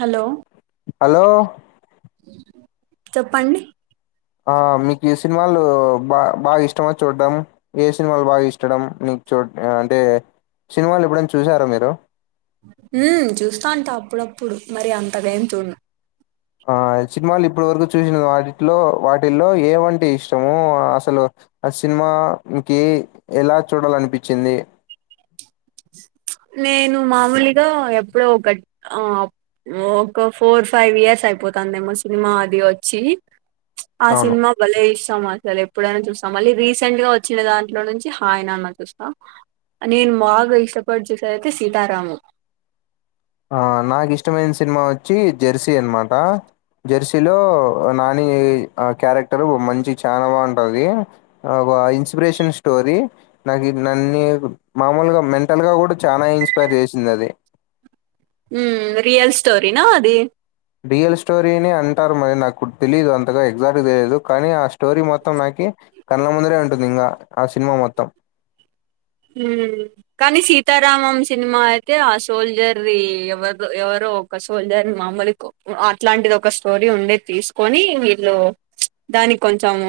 Hello hello చెప్పండి ఆ మీకు ఈ సినిమాలు బా బాగా ఇష్టమ చూడ్డం ఏ సినిమాలు బాగా ఇష్టడం మీకు చూ అంటే సినిమాలు ఎప్పుడైనా చూసారా మీరు ఉమ్ చూస్తాంట అప్పుడప్పుడు మరి అంతగా ఏం చూడను. ఆ సినిమాలు ఇప్పటి వరకు చూసిన వాటిలో వాటిల్లో ఏమంటే ఇష్టము. అసలు సినిమా ఇంకే ఎలా చూడాలనిపిచ్చింది. నేను మామూలుగా ఎప్పుడో ఒకటి ఆ ఒక ఫోర్ ఫైవ్ ఇయర్స్ అయిపోతుందమో సినిమా అది వచ్చి ఆ అవును సినిమా భలే ఇష్ ష్టం సరే ఎప్పుడైనా చూస్తాం మళ్ళీ రీసెంట్ గా వచ్చిన దాంట్లో నుంచి హాయ్ నాన్న చూస్తా నేను బాగా ఇష్టపడి చూసేది ఆయితే సీతారామం ఆ నాకు ఇష్టమైన సినిమా వోచ్చి జెర్సీ అన్నమాట జెర్సీలో ఆ నాని ఆ క్యారెక్టర్ మంచి చానా బాగుంటది. ఇన్స్పిరేషన్ స్టోరీ నాకు నన్ను మామూలుగా మెంటల్ గా కూడా చానా ఇన్స్పైర్ చేసింది అదే ఉమ్ రియల్ స్టోరినా అది రియల్ స్టోరీనే అంటారు. మరి నాకు తెలీదు అంతగా ఎగ్జాక్ట్ గా తెలియదు. కానీ ఆ స్టోరీ మొత్తం నాకు కె కళ్ల ముందురే ఉంటుంది. ఇంకా ఆ సినిమా మొత్తం ఉమ్ కానీ సీతారామం సినిమా అయితే ఆ సోల్డీర్ డి ఎవరు ఎవరో ఒక సోల్డీర్ మామూలు కు అట్లాంటిది ఒక స్టోరీ ఉండే తీసుకొని వీళ్ళు దానికి కొంచము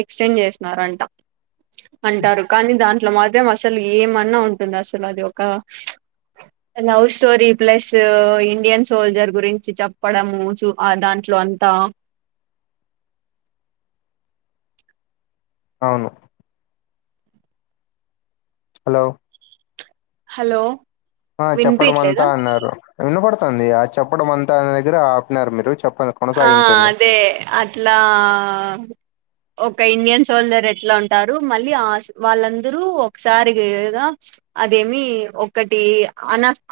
ఎక్స్‌టెంజ్ చేసినారంట అంటారు. కానీ దాంట్లో మా త్రం అసలు ఏమన్నా ఉంటుంద అసలు అది ఒక love story plus Indian soldier గురించి చెప్పడం చు దాంట్లో అంతా అవును హలో హలో ఆ చెప్పడం అంతా వినిపియట్లేదా అన్నారు వినపడుతుంది. ఆ చెప్పడం అంతా అన్న దగ్గర ఆపినారు మీరు చెప్ప ఆ అదే అట్లా ఒక ఇండియన్ సోల్డీయార్ ఎట్లా ఉంటారు. మళ్ళీ ఆ వాళ్ళందరూ ఒకసారిగా అదేమి ఒకటి అనాఫ్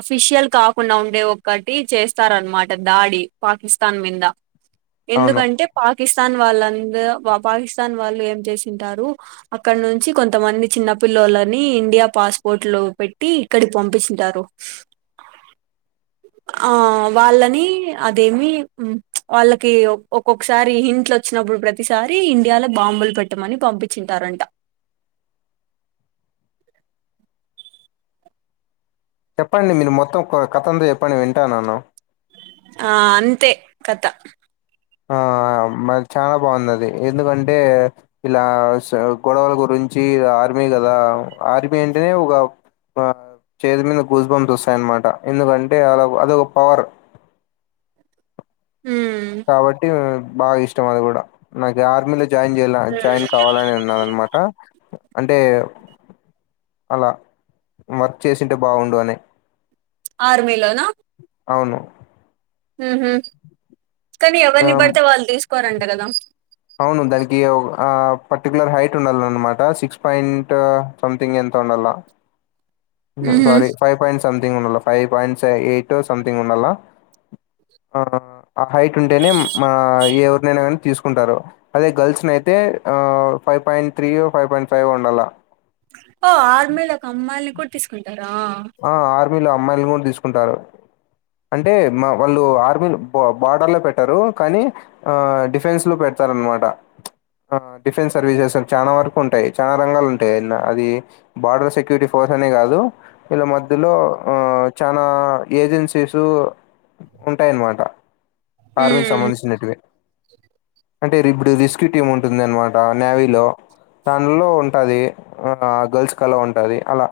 అఫిషియల్ కాకుండా ఉండే ఒకటి చేస్తా రు ఆన్నమాట దాడి పాకిస్తాన్ మింద అవును ఎందుకంటే పాకిస్తాన్ వాళ్ళు ఇంగ పాకిస్తాన్ వాళ్ళు ఏం చేసింటారు. అక్కడ నుంచి కొంతమంది చిన్న పిల్లలని ఇండియా పాస్పోర్ట్లు పెట్టి ఇక్కడికి పంపింస్తుంటరు. ఆ వాళ్ళని అదేమి వాళ్ళకి ఒక్కొక్కసారి హింట్లు వోచ్చినప్పుడు ప్రతిసారి ఇండియాలో బాంబ్ బులు పెట్టమని పంపించి ఉంటారంట చెప్పండి మీరు మొత్తం కథంత చెప్పండి. వింటా నేను ఆ అంతే కథ ఆ ఆ మా చానా బాగుంది. ఎందుకంటే ఇలా గొడవల గురించి ఆ ఆర్మీ కదా ఆర్మీ అంటేనే ఒక ఆ చేతి మీద గుస్బమ్స్ వస్తాయన్నమాట ఎందుకంటే అలా అధోక పవర్ ఉమ్ కాబట్టి బాగా ఇష్టం అది కూడా నాకు ఆర్మీలో జాయిన్ చేయ జాయిన్ కావాలనీ ఉన్నాది. అన్నమాట అంటే అలా వర్క్ చేసింటే బాగుండు అని ఆర్మీలోనా అవును ఉహ కానీ ఎవరిని ఆమ్, పడితే వాళ్ళు తీసుకోరంట కదా అవును దానికి పర్టికులర్ హైట్ ఉండాల అనమాట సిక్స్ పాయింట్ సంథింగ్ ఎంత స ఉహు ఫైవ్ పాట్ సమింగ్ ఉండ ఫైవ్ పాయింట్ ఎయిట్ సంతింగ్ ఉండల్ ఆ హైట్ ఉంటేనే ఎవరినైనా కానీ తీసుకుంటారు అదే గర్ల్స్ అయితే అతే five point త్రీయ five point five ఉండాల ఆ వీళ్ళు అమ్మాయిలు కూడా తీసుకుంటారు అంటే మా వాళ్ళు ఆర్మీ బార్డర్ లో పెట్టారు కానీ ఆ డిఫెన్స్ లో పెట్టారు నమాట ఆ డిఫెన్స్ సర్వీసెస్ చాలా వరకు ఉంటాయి చాలా రంగాలు ఉంటాయి అన్న అది బార్డర్ సెక్యూరిటీ ఫోర్స్ అనే కాదు ఇళ మధ్యలో ఆ చాలా ఏజెన్సీసు ఉంటాయన్నమాట కార్మికు ఉమ్ సంబంధించినట్వే అంటే ఇప్పుడు రెస్క్యూ టీమ్ ఉంటుంది అనమాట నేవీ లో దానిలో ఉంటది ఆ గర్ల్స్ కలా ఉంటది అలా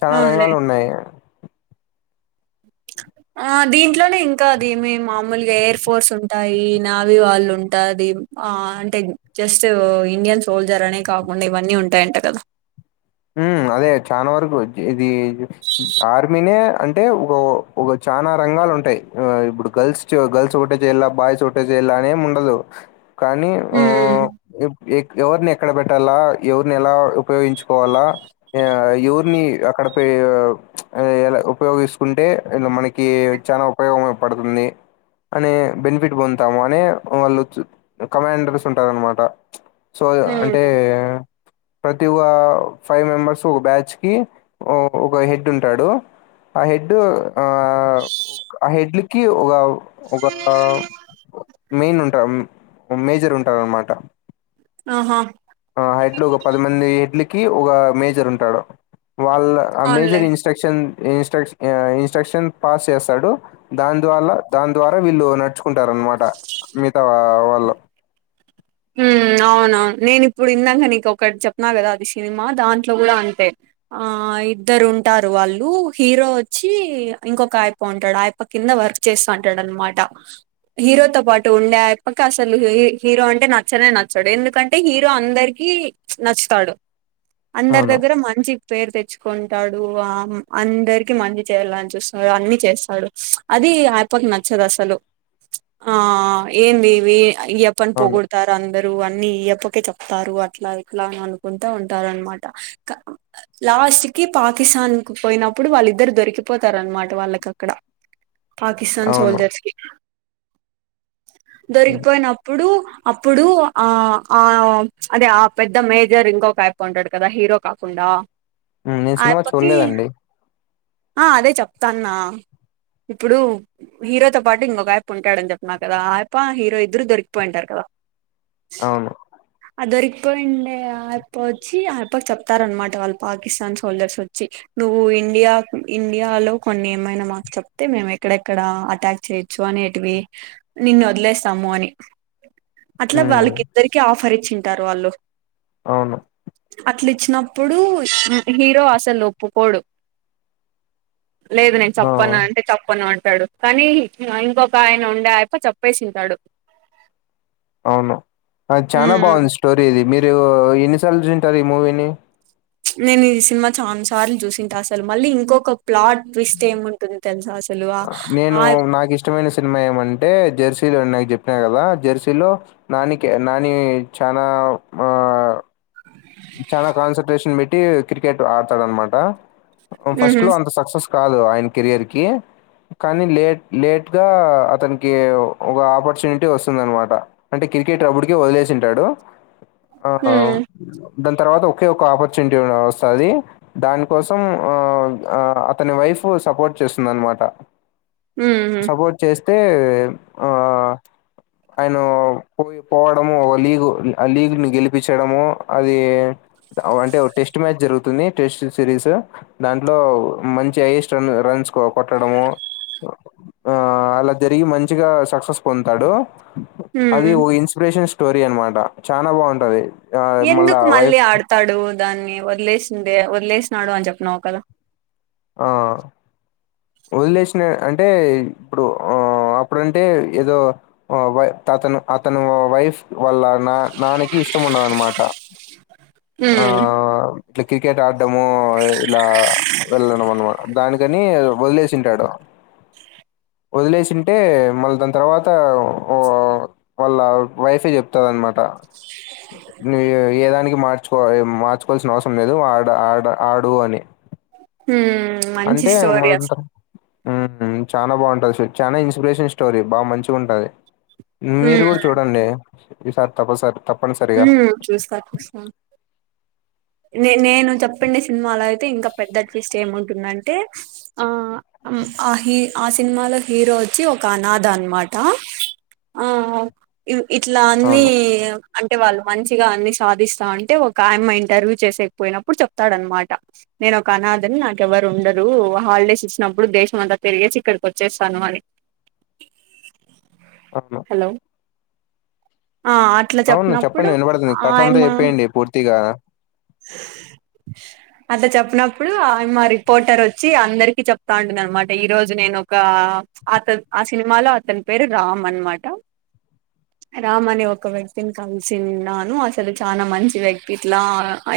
చాలా అవునులే రంగాలు ఉన్నాయి [unintelligible] ఆ దీంట్లోనే ఇంకా అద ఏమే మామూలుగా ఎయిర్ ఫోర్స్ ఉంటాయి నావీ వాళ్ళు ఉంటాది ఆ అంటే జస్ట్ ఇండియన్ సోల్జర్ అనే కాకుండా ఇవన్నీ ఉంటాయంట కదా [unintelligible] అదే చాలా వరకు ఇది ఆర్మీనే అంటే ఒక చాలనా రంగాలు ఉంటాయి ఇప్పుడు గర్ల్స్ గర్ల్స్ ఒకటే చేయలా బాయ్స్ ఒకటే చేయాల అనేం ఉండదు కానీ ఆ హ్మ్ ఎవరిని ఎక్కడ పెట్టాలా ఎవరిని ఎలా ఉపయోగించు కోవాలా ఎవరిని అక్కడ ఎలా ఉపయోగిస్తుకుంటే మనకి చాలా ఉపయోగం పడుతుంది అనే బెనిఫిట్ పొందుతాము అనే వాళ్ళు కమాండర్స్ ఉంటారనమాట సో అంటే హ్మ్ ప్రతి ఒ ఫైవ్ మెంబర్స్ ఒక బ్యాచ్ కి ఒక హెడ్ ఉంటాడు ఆ హెడ్డు ఆ ఆ హెడ్లకి ఒక ఒక మెయిన్ ఉంటారు మేజర్ ఉంటారు అన్నమాట ఆహా ఆ హైట్లు ఒక పదిమంది హడ్లికి ఒక మేజర్ ఉంటాడు వాళ్ళ ఆ అవునులే major instruction instruction instruction pass చేస్తాడు దాని దవల్లా దాని ద్వారా వీళ్ళు నడుచుకుంటార అనమాట మిగతా వాళ్ళు [unintelligible] అవును నేను ఇప్పుడు ఇందక నీకు ఒకటి చెప్పినా కదా అది సినిమా దాంట్లో కూడా అంతే ఆ ఇద్దరు ఉంటారు వాళ్ళు హీరో వచ్చి ఇంకొక ఆయప ఉంటాడు ఆయప కింద వర్క్ చేస్తా ంటాడనమాట హీరోతో పాటు ఉండేప్పక అసలు హీరో అంటే నాకు నచ్చనే నచ్చాడు ఎందుకంటే హీరో అందరికి నచ్చుతాడు అందరి అవును దగ్గర మంచికి పేరు తెచ్చు కొంటాడు ఆ అందరికి మంచి చేయాలని చూస్తుడు అన్ని చేస్తాడు అది నచ్చదు అసలు ఆ ఏంద దివి ఇయప్పన్ అవును పోగుడు అందరుూ అన్ని ఇయప్పకే చెప్తారు అట్లా ఇట్లా అని అనుకుంటా ఉంటారు అనమాట లాస్ట్ కి పాకిస్తాన్ క పోయినప్పుడు వాళ్ళిద్దరు దొరికిపోతారునమాట వాళ్ళకి అక్కడ [unintelligible] పాకిస్తాన్ అవును సోల్జర్స్కి దొరికిపోయినప్పుడు అప్పుడు ఆ ఆ అదే ఆ పెద్ద మేజర్ ఒక అయిపో ఉంటాడు కదా హీరో కాకుండా ఆ నేను సినిమా ఆయప్పకి చూడలేదండి ఆ అదే చెప్తాన్నా ఇప్పుడు హీరోతో పాటు ఇంకొక ఆయప ఉంటాడని చెప్పిన కదా ఆయప హీరో ఇద్దరు దొరికిపోయింటారు కదా అవును అ దొరికిపోయిండే ఆయప్ప వచ్చి ఆయపాకి చెప్తారనమాట వాళ్ళు పాకిస్తాన్ సోల్జర్స్ ఒచ్చి నువ్వు ఇండియా ఇండియాలో కొన్ని ఏమైనా మాకుస్ చెప్తే మేము ఎక్కడెక్కడ అటాక్ చేయొచ్చు అని నిన్ని వొద్లేస్తము అని అట్లా ఉమ్, వాళ్ళకి ఇద్దరికి ఆఫర్ ఇచ్చింటారు వాళ్ళు అవును వచ్చినప్పుడు హీరో అసలు ఒప్పుకోడు లేదు నేను ఆ చెప్పను అంటే చెప్పను అంట స్తాడు కానీ ఇంకొక ఆయన ఉండే అయ్యప్ప చెప్పేసింటాడు అవును చాల మ్మ్ బాగుంది స్టోరీ ఇది మీరు మీరు ఎన్నిసార్లు చూసిటారు ఈ మూవీని నేను ఈ సినిమా చాలా సార్లు చూసింట అసలు మళ్ళీ ఇంకొక ప్లాట్ ట్విస్ట్ ఏముంటుంది తెలుసా అసలు ఆ నేను ఆ నాకు ఇష్టమైన సినిమా ఏమంటే జెర్సీలో [unintelligible] చెప్పినా కదా జెర్సీలో నాని నాని చాన ఆ చాలా కాన్సన్ట్రేషన్ పెట్టి క్రికెట్ ఆడతాడనమాట ఉహు ఫస్ట్ లో అంత సక్సెస్ కాదు ఆయన కెరియర్ కి కానీ లేట్ లేట్ గా అతనికి ఒక ఆపర్చునిటీ వస్తుంది అనమాట అంటే క్రికెట్ అప్పటికే వదిలేసింటాడు ఆ ఉమ్ దాని తర్వాత ఒకే ఒక ఆపర్చునిటీ వస్తుంది దానికోసం ఆ అతని వై వైఫ్ సపోర్ట్ చేస్తుంది అనమాట ఉహు సపోర్ట్ చేస్తే ఆయన పోయి పోవడము ఒక లీగ్ ఆ లీగ్ ని గెలిపించడము అది అంటే టెస్ట్ మ్యాచ్ జరుగుతుంది టెస్ట్ సిరీస్ దాంట్లో మంచి హైయెస్ట్ రన్ రన్స్ కొట్టడము ఆ అలా జరిగి మంచిగా సక్సెస్ పొందుతాడు అది ఉమ్ ఓ ఇన్స్పిరేషన్ స్టోరీ అన్నమాట చాన బాగుంటది ఆ మళ్ళా ఎందుకు మళ్ళీ వైఫ్ ఆడతాడు దాన్ని వదిలేసిందే వదిలేసినాడు అని చెప్న్నావు కదా ఆ వదిలేసినా అంటే ఇప్పుడు ఆ అప్పుడుంటే ఏదో వై తను అతను వైఫ్ వల్ల నా నానకి ఇష్టం ఉండదన్నమాట ఆ ఉమ్ ఇట్లా క్రికెట్ ఆడ్డాము ఇలా వెళ్ళడం అనమాట దానికని వదిలేసింటాడు వదిలేసింటే మళ్ళీ దాని తర్వాత ఓ వాళ్ళ వైఫే చెప్తది అనమాట అ నువు ఏదానికి మార్చుకో మార్చుకోల్సిన అవసరం లేదు ఆడ ఆడ ఆడు అని హ్మ్ అంటే మళ్ళీ ఇంక చాన బాగుంటుది చాన ఇన్స్పిరేషన్ స్టోరీ బాగా మంచిగా ఉంటుంది మీరు ఉమ్ కూడా చూడండి ఈసారి తప్పసార్ ఉ చూస్త చూస్త న నేను చెప్పండి సినిమాలో అయితే ఇంకా పెద్ద ట్విస్ట్ ఏముంటుందంటే ఆ ఆ హీ ఆ సినిమాలో హీరో వచ్చి ఒక అనాథ అనమాట ఆ ఇట్లా అన్ని అవును అంటే వాళ్ళు మంచిగా అన్ని సాధిస్తా అంటే ఒక ఆయమ్మ ఇంటర్వ్యూ చేసేకపోయినప్పుడు చెప్తాడనమాట నేను ఒక అనాథని నాకేవరు ఉండరు హాలిడేస్ ఇచ్చినప్పుడు దే దేశం అంతా తెరిగేసి ఇక్కడికి వచ్చేస్తాను అని అట్నా హలో ఆ అట్లా అవును చెప్పినప్పుడు చెప్పండి వినబడుతుంది కథ అంతా ఆయమ్మ చెప్పేయండి పూర్తిగా [inaudible] [inaudible] అటా చెప్పినప్పుడు ఆ మా రిపోర్టర్ వచ్చి అందరికి చెప్తా ఉంటది అన్నమాట ఈ రోజు నేను ఒక అత ఆ సినిమాలో అతని పేరు రామ్ అన్నమాట రామ్ అనే ఒక వ్యక్తిని కలిసిన్నాను అసలు చాలా మంచి వ్యక్తి ఇట్లా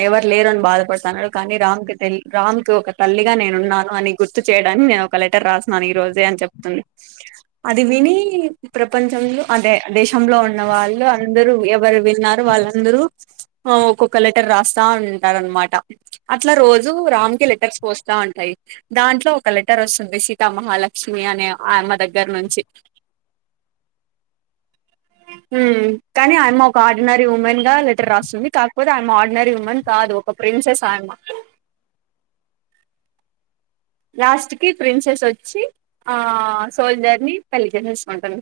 ఎవరు లేరు అని బాధపడుతున్నాడు కానీ రామ్ కు రామ్ కి ఒక తల్లిగా నేనున్నాను అని గుర్తు చేయడానికి నేను ఒక లెటర్ రాస్తున్నాను ఈ రోజే అని చెప్తుంది అది విని ప్రపంచం వీల్లు అంటే ఆ దేశంలో ఉన్న వాళ్ళు అందరూ ఎవరు విన్నారు వాళ్ళందరూ ఒక్కొక్క లెటర్ రాస్త స్తా ఉంటారు అన్నమాట అట్లా రోజు రామ్ కి లెటర్స్ వస్తా ఉంటాయి దాంట్లో ఒక లెటర్ వస్తుంది సీతామహాలక్ష్మి అనే ఆమె దగ్గర నుంచి [inaudible] ఉమ్ కాని ఆమె ఒక ఆర్డినరీ ఉమెన్ గా లెటర్ రాస్తుంది కాకపోతే ఆమె ఆర్డినరీ ఉమెన్ కాదు ఒక ప్రిన్సెస్ ఆయమ్మా లాస్ట్ కి ప్రిన్సెస్ వచ్చి ఆ సోల్జర్ని పెళ్ళి చేసేసుకుంటుంది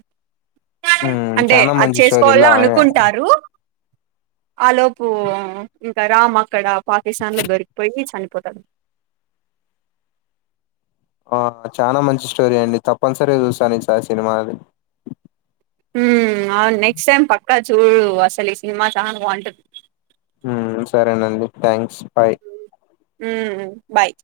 ఉమ్ అంటే చానా అది మంచి స్టోరీ ఇలా చేసుకోవాలా అనుకుంటారు ఆ లోపు ఇంకా రామ్ అక్కడ పాకిస్తాన్ లో దొరికిపోయి చనిపో పోతడు ఆ చాలా మంచి స్టోరీ అండి తప్పనిసరిగా చూస్తాను ఈసారి ఆ సినిమా అది ఉమ్ ఆ నెక్స్ట్ టైమ్ పక్కా చూడు అసలు ఈ సినిమా చాన బాగుంటది ఉమ్ సరేనండి థ్యాంక్స్ బాయ్ ఉమ్ బాయ్